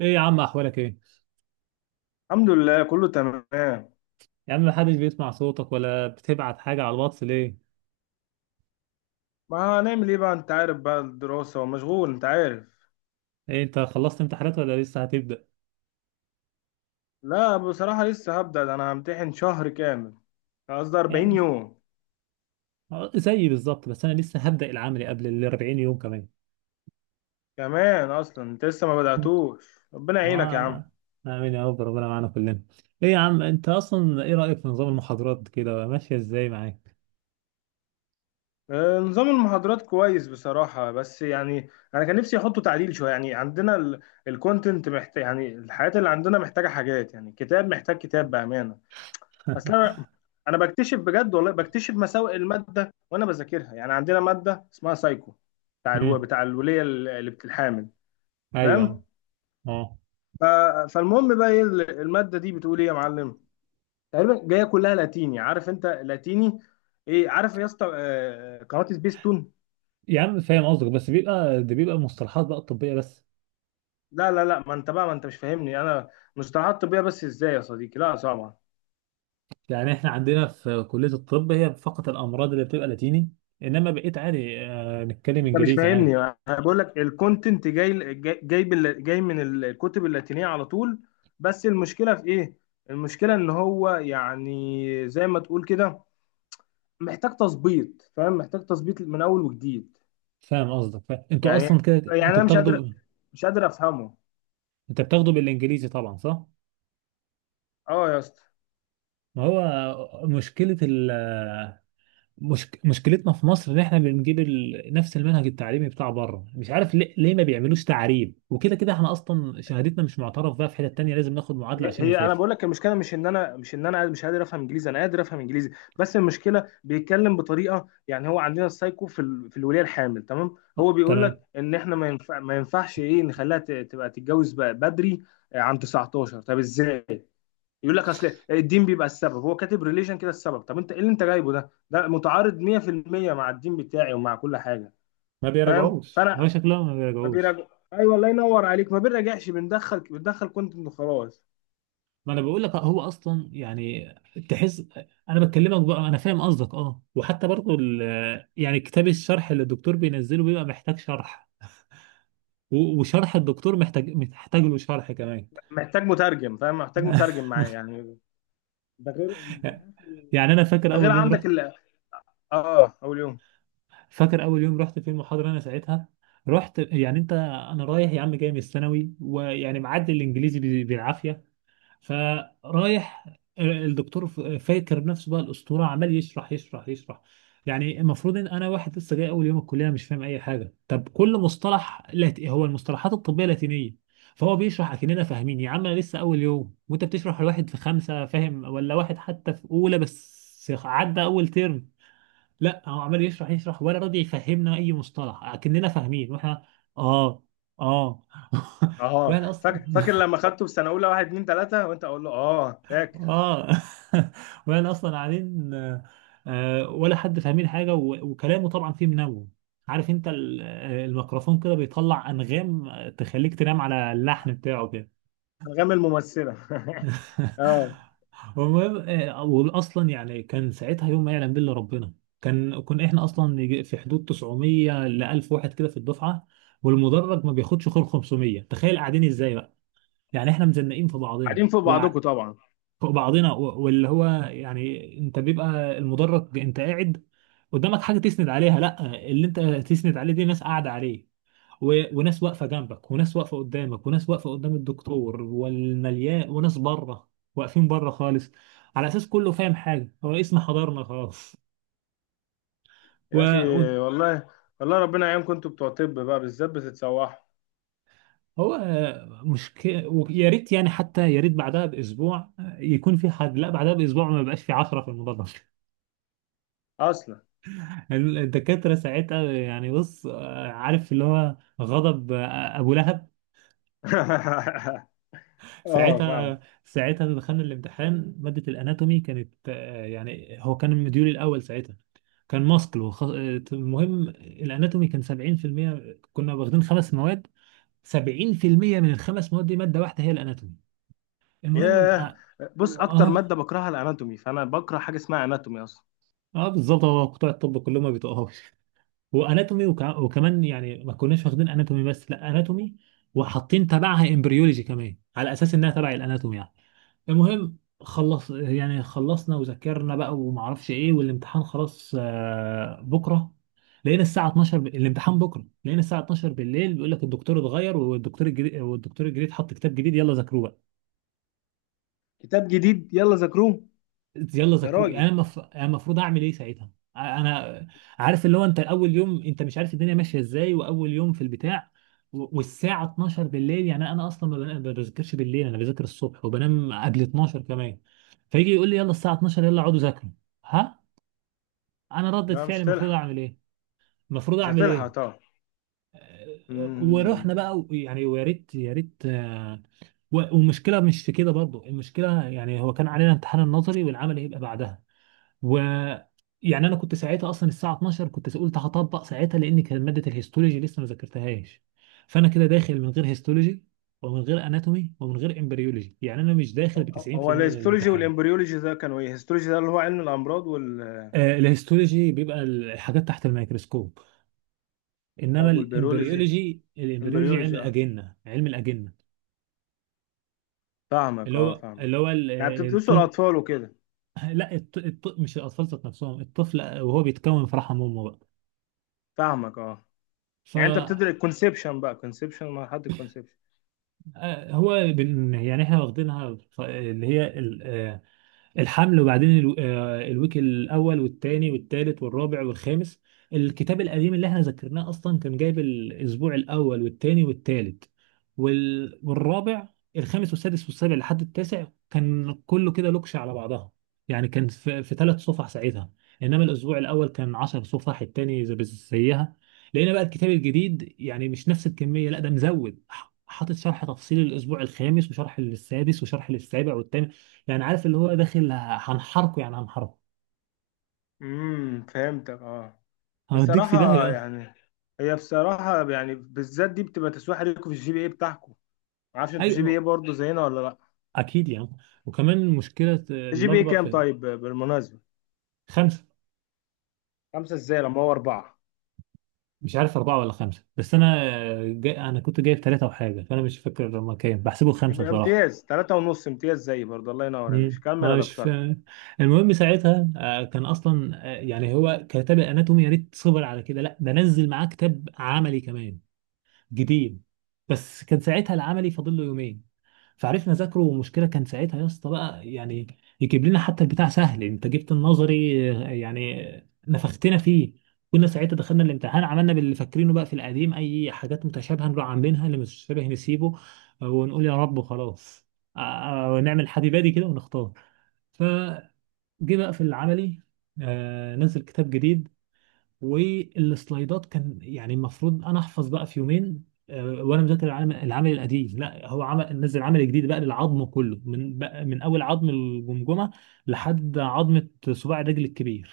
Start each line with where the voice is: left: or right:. right: ايه يا عم، احوالك ايه؟
left: الحمد لله كله تمام.
right: يا عم، محدش بيسمع صوتك ولا بتبعت حاجه على الواتس ليه؟
left: ما هنعمل ايه بقى؟ انت عارف بقى الدراسة ومشغول انت عارف.
right: ايه انت خلصت امتحانات ولا لسه هتبدا؟
left: لا بصراحة لسه هبدأ، ده انا همتحن شهر كامل. قصدي 40
right: يعني
left: يوم
right: زيي بالظبط، بس انا لسه هبدا العملي قبل ال 40 يوم كمان.
left: كمان. اصلا انت لسه ما بدأتوش، ربنا يعينك
right: آه،
left: يا عم.
right: الله. امين يا رب، ربنا معانا كلنا. ايه يا عم، انت اصلا ايه رايك في نظام المحاضرات كده، ماشيه ازاي معاك؟
left: نظام المحاضرات كويس بصراحة، بس يعني انا كان نفسي احطه تعديل شوية. يعني عندنا الكونتنت محتاج، يعني الحاجات اللي عندنا محتاجة حاجات، يعني كتاب محتاج كتاب بأمانة اصلا. انا بكتشف بجد، والله بكتشف مساوئ الماده وانا بذاكرها. يعني عندنا ماده اسمها سايكو،
right: امم.
left: بتاع الوليه اللي بتتحامل،
right: ايوه.
left: فاهم؟
right: اه
left: ف... فالمهم بقى ايه الماده دي بتقول ايه يا معلم؟ تقريبا جايه كلها لاتيني، عارف انت لاتيني ايه؟ عارف يا اسطى؟ قناه سبيستون.
right: يا عم، فاهم قصدك، بس بيبقى مصطلحات بقى طبيه بس.
left: لا لا لا، ما انت مش فاهمني انا. مصطلحات طبيه بس ازاي يا صديقي؟ لا طبعا.
right: يعني احنا عندنا في كليه الطب هي فقط الامراض اللي بتبقى لاتيني، انما بقيت عادي نتكلم
left: انت مش
right: انجليزي
left: فاهمني،
right: عادي.
left: انا بقول لك الكونتنت جاي من الكتب اللاتينيه على طول. بس المشكله في ايه؟ المشكله ان هو يعني زي ما تقول كده محتاج تظبيط، فاهم؟ محتاج تظبيط من اول وجديد.
right: فاهم قصدك فاهم. انتوا
left: يعني
right: اصلا كده
left: يعني
right: انتوا
left: انا مش قادر،
right: بتاخدوا.
left: مش قادر افهمه.
right: انت بتاخدوا بالانجليزي طبعا، صح؟
left: اه يا اسطى.
right: ما هو مشكلة ال مشكلتنا في مصر ان احنا بنجيب نفس المنهج التعليمي بتاع بره، مش عارف ليه ما بيعملوش تعريب؟ وكده كده احنا اصلا شهادتنا مش معترف بها في حتة تانية، لازم ناخد معادلة
left: هي
right: عشان
left: هي انا
right: نسافر.
left: بقول لك، المشكله مش ان انا مش قادر افهم انجليزي، انا قادر افهم انجليزي. بس المشكله بيتكلم بطريقه، يعني هو عندنا السايكو في الوليه الحامل، تمام؟ هو
right: آه،
left: بيقول لك
right: تمام.
left: ان احنا ما ينفعش ايه، نخليها تبقى تتجوز بقى بدري. عن 19، طب ازاي؟ يقول لك اصل الدين بيبقى السبب، هو كاتب ريليشن كده السبب. طب انت ايه اللي انت جايبه ده؟ ده متعارض 100% مع الدين بتاعي ومع كل حاجه،
right: ما
left: فاهم؟
right: بيراجعوش،
left: فانا
right: هو شكلهم ما
left: ما
right: بيراجعوش.
left: بيراجع. ايوه، الله ينور عليك، ما بنراجعش، بندخل كونتنت وخلاص.
right: ما انا بقول لك هو اصلا يعني تحس. انا بكلمك بقى، انا فاهم قصدك اه، وحتى برضو يعني كتاب الشرح اللي الدكتور بينزله بيبقى محتاج شرح، وشرح الدكتور محتاج له شرح كمان.
left: محتاج مترجم، فاهم؟ محتاج مترجم معايا يعني. ده غير،
right: يعني انا فاكر
left: ده غير
right: اول يوم رحت،
left: عندك ال، اه اول يوم.
right: فاكر اول يوم رحت في المحاضره انا ساعتها. رحت يعني انت. انا رايح يا عم، جاي من الثانوي، ويعني معدي الانجليزي بالعافيه. فرايح الدكتور، فاكر نفسه بقى الاسطوره، عمال يشرح يشرح يشرح. يعني المفروض ان انا واحد لسه جاي اول يوم الكليه، مش فاهم اي حاجه، طب كل مصطلح هو المصطلحات الطبيه لاتينيه، فهو بيشرح اكننا فاهمين. يا عم انا لسه اول يوم، وانت بتشرح لواحد في خمسه فاهم ولا واحد حتى في اولى بس عدى اول ترم. لا هو عمال يشرح يشرح ولا راضي يفهمنا اي مصطلح، اكننا فاهمين. واحنا اه، اه.
left: اه
right: واحنا اصلا
left: فاكر، فاكر لما خدته في سنه اولى، واحد اتنين تلاته وانت اقول له اه فاكر.
right: اه. وانا اصلا قاعدين. ولا حد فاهمين حاجه، وكلامه طبعا فيه منوم. عارف انت الميكروفون كده بيطلع انغام، تخليك تنام على اللحن بتاعه كده.
left: انغام الممثله. اه.
right: المهم واصلا يعني كان ساعتها يوم ما يعلم بالله ربنا. كان كنا احنا اصلا يجي في حدود 900 ل 1000 واحد كده في الدفعه، والمدرج ما بياخدش غير 500، تخيل قاعدين ازاي بقى. يعني احنا مزنقين في بعضنا،
left: قاعدين فوق بعضكم طبعا.
right: فوق بعضنا، واللي هو يعني انت بيبقى المدرج، انت قاعد قدامك حاجه تسند عليها؟ لا، اللي انت تسند عليه دي ناس قاعده عليه، وناس واقفه جنبك، وناس واقفه قدامك، وناس واقفه قدام الدكتور والمليان، وناس بره واقفين بره خالص، على اساس كله فاهم حاجه، هو اسم حضرنا خلاص. و...
left: يا اخي،
right: و...
left: والله، والله ربنا يعينكم، انتوا بتوع طب بقى بالذات بتتسوحوا
right: هو مشكله، ويا ريت يعني حتى يا ريت بعدها باسبوع يكون في حد. لا بعدها باسبوع ما بقاش في 10 في المدرج.
left: اصلا.
right: الدكاترة ساعتها يعني بص، عارف اللي هو غضب أبو لهب.
left: اه فاهم.
right: ساعتها دخلنا الامتحان، مادة الأناتومي كانت، يعني هو كان المديول الأول ساعتها. كان ماسكل وخ... آه، المهم الأناتومي كان 70%، كنا واخدين خمس مواد، 70% من الخمس مواد دي مادة واحدة هي الأناتومي. المهم
left: ياه. بص اكتر ماده
right: آه,
left: بكرهها الاناتومي، فانا بكره حاجه اسمها اناتومي اصلا.
right: بالظبط، هو بتوع الطب كلهم ما بيتقهوش. واناتومي وكمان، يعني ما كناش واخدين اناتومي بس، لا، اناتومي وحاطين تبعها امبريولوجي كمان، على اساس انها تبع الاناتومي يعني. المهم خلص، يعني خلصنا وذاكرنا بقى وما اعرفش ايه، والامتحان خلاص، بكره. لقينا الساعه 12 الامتحان بكره، لقينا الساعه 12 بالليل بيقول لك الدكتور اتغير، والدكتور الجديد حط كتاب جديد، يلا ذاكروه.
left: كتاب جديد يلا ذاكروه!
right: يلا
left: يا
right: ذاكروا، انا
left: راجل،
right: المفروض اعمل ايه ساعتها؟ انا، عارف اللي هو انت اول يوم، انت مش عارف الدنيا ماشيه ازاي، واول يوم في البتاع، والساعه 12 بالليل، يعني انا اصلا ما بذاكرش بالليل، انا بذاكر الصبح وبنام قبل 12 كمان، فيجي يقول لي يلا الساعه 12 يلا اقعدوا ذاكروا. ها، انا ردة
left: لا مش
right: فعلي المفروض
left: هتلحق،
right: اعمل ايه؟ المفروض
left: مش
right: اعمل
left: هتلحق
right: ايه؟
left: طبعا.
right: ورحنا
left: امم.
right: بقى، يعني ويا ريت يا ريت، والمشكله مش في كده برضو. المشكله يعني هو كان علينا امتحان النظري، والعمل هيبقى بعدها، و يعني انا كنت ساعتها اصلا الساعه 12 كنت قلت هطبق ساعتها، لان كان ماده الهيستولوجي لسه ما ذاكرتهاش، فانا كده داخل من غير هيستولوجي، ومن غير اناتومي، ومن غير امبريولوجي، يعني انا مش داخل ب
left: هو
right: 90% من
left: الهيستولوجي
right: الامتحان.
left: والامبريولوجي ده كانوا ايه؟ الهيستولوجي ده اللي هو علم الامراض وال،
right: الهيستولوجي بيبقى الحاجات تحت الميكروسكوب، انما
left: طب والبيولوجي؟
right: الامبريولوجي، الامبريولوجي علم
left: امبريولوجي اه،
right: الاجنه، علم الاجنه
left: فاهمك،
right: اللي
left: اه
right: هو،
left: فاهمك.
right: اللي هو
left: يعني بتدرسوا
right: الطفل.
left: الاطفال وكده؟
right: لا مش الاطفال ذات نفسهم، الطفل وهو بيتكون في رحم امه بقى.
left: فاهمك اه.
right: ف
left: يعني انت بتدرس الكونسبشن بقى، كونسبشن مرحله الكونسبشن.
right: آه، هو يعني احنا واخدينها اللي هي الحمل، وبعدين الويك الاول والثاني والثالث والرابع والخامس. الكتاب القديم اللي احنا ذكرناه اصلا كان جايب الاسبوع الاول والثاني والثالث والرابع، الخامس والسادس والسابع لحد التاسع كان كله كده لوكش على بعضها. يعني كان في ثلاث صفح ساعتها، انما الاسبوع الاول كان 10 صفح، الثاني زي زيها. لقينا بقى الكتاب الجديد يعني مش نفس الكميه، لا ده مزود، حاطط شرح تفصيلي للاسبوع الخامس، وشرح للسادس، وشرح للسابع والثامن. يعني عارف اللي هو داخل هنحرقه، يعني هنحرقه،
left: امم، فهمتك اه.
right: هوديك في
left: بصراحه
right: داهية أصلا.
left: يعني، هي بصراحه يعني بالذات دي بتبقى تسويح ليكم في الجي بي اي بتاعكم. ما اعرفش انتوا
right: أيوة
left: جي بي اي برضه زينا ولا لا؟
right: أكيد يعني. وكمان المشكلة
left: الجي بي اي
right: الأكبر
left: كام
right: في
left: طيب بالمناسبه؟
right: خمسة.
left: خمسه ازاي لما هو اربعه؟
right: مش عارف أربعة ولا خمسة، بس أنا جاي. أنا كنت جايب ثلاثة وحاجة، فأنا مش فاكر لما كان بحسبه خمسة
left: يبقى
right: بصراحة.
left: امتياز. تلاتة ونص امتياز زي برضه، الله ينور يا
right: مم.
left: باشا، كمل
right: أنا
left: يا
right: مش
left: دكتور.
right: فا... المهم ساعتها كان أصلا يعني هو كتاب الأناتومي يا ريت صبر على كده، لا ده نزل معاه كتاب عملي كمان جديد. بس كان ساعتها العملي فاضل له يومين، فعرفنا نذاكره. ومشكلة كان ساعتها يا اسطى بقى، يعني يجيب لنا حتى البتاع سهل. انت جبت النظري، يعني نفختنا فيه. كنا ساعتها دخلنا الامتحان، عملنا باللي فاكرينه بقى في القديم، اي حاجات متشابهة نروح عاملينها، اللي مش متشابه نسيبه، ونقول يا رب خلاص، ونعمل حبيبادي كده ونختار. فجه بقى في العملي، نزل كتاب جديد، والسلايدات كان يعني المفروض انا احفظ بقى في يومين، وانا مذاكر العمل القديم. لا، هو عمل نزل عمل جديد بقى للعظم كله، من بقى من اول عظم الجمجمه لحد عظمه صباع الرجل الكبير.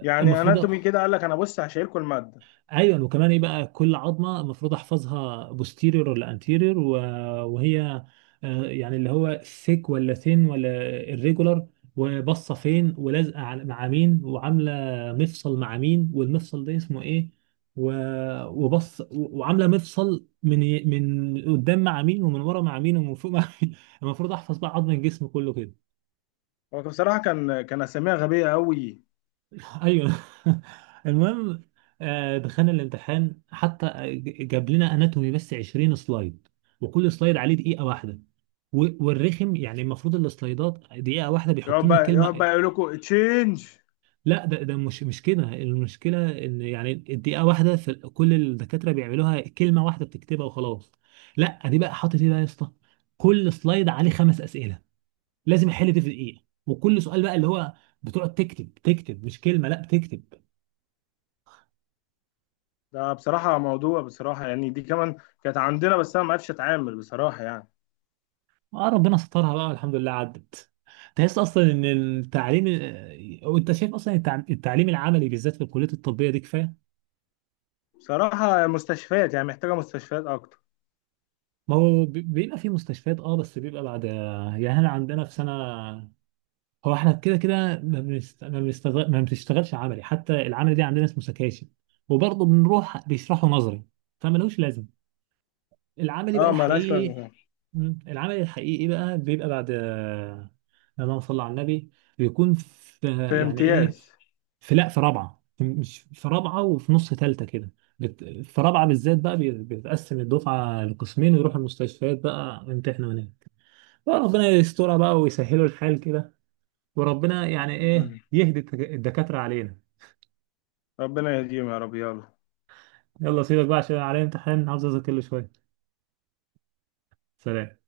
left: يعني
right: المفروض،
left: اناتومي كده قال لك انا بص هشيلكوا الماده؟
right: ايوه، وكمان ايه بقى، كل عظمه المفروض احفظها بوستيريور ولا انتيريور، وهي يعني اللي هو ثيك ولا ثين ولا الريجولار، وبصه فين، ولازقه مع مين، وعامله مفصل مع مين، والمفصل ده اسمه ايه، وبص، وعامله مفصل من قدام مع مين، ومن ورا مع مين، ومن فوق مع مين. المفروض احفظ بقى عظم الجسم كله كده.
left: هو بصراحه كان، كان اساميها غبيه قوي.
right: ايوه. المهم دخلنا الامتحان حتى. جاب لنا اناتومي بس 20 سلايد، وكل سلايد عليه دقيقه واحده، والرخم يعني المفروض السلايدات دقيقه واحده بيحط
left: يقعد
right: لنا
left: بقى، يقعد
right: كلمه.
left: بقى يقول لكم تشينج.
right: لا، ده ده مش مش كده. المشكله ان يعني الدقيقه واحده في كل الدكاتره بيعملوها كلمه واحده بتكتبها وخلاص، لا دي بقى حاطط ايه بقى يا اسطى، كل سلايد عليه خمس اسئله، لازم احل دي في دقيقه. وكل سؤال بقى اللي هو، بتقعد تكتب تكتب، مش كلمه، لا بتكتب.
left: ده بصراحه موضوع، بصراحه يعني دي كمان كانت عندنا، بس انا ما عرفتش اتعامل بصراحه يعني.
right: اه ربنا سترها بقى الحمد لله عدت. تحس اصلا ان التعليم، وانت شايف اصلا التعليم العملي بالذات في الكليه الطبيه دي كفايه.
left: بصراحه مستشفيات، يعني محتاجه مستشفيات اكتر.
right: ما هو بيبقى في مستشفيات اه، بس بيبقى بعد، يعني احنا عندنا في سنه، هو احنا كده كده ما بنست... ما بنستغل... ما بنشتغلش عملي، حتى العمل دي عندنا اسمه سكاشن، وبرضه بنروح بيشرحوا نظري، فملوش لازمه. العملي بقى
left: اه ملهاش
right: الحقيقي،
left: لازمه.
right: العملي الحقيقي بقى بيبقى بعد، اللهم صل على النبي، بيكون في،
left: في
right: يعني ايه،
left: امتياز.
right: في، لا في رابعه، مش في رابعه وفي نص ثالثه كده، في رابعه بالذات بقى بيتقسم الدفعه لقسمين، ويروحوا المستشفيات بقى يمتحنوا هناك. بقى ربنا يسترها بقى ويسهلوا الحال كده، وربنا يعني ايه
left: مم.
right: يهدي الدكاتره علينا.
left: ربنا يهديهم يا رب، يلا.
right: يلا سيبك بقى عشان عليا امتحان، عاوز اذاكر له شويه. سلام.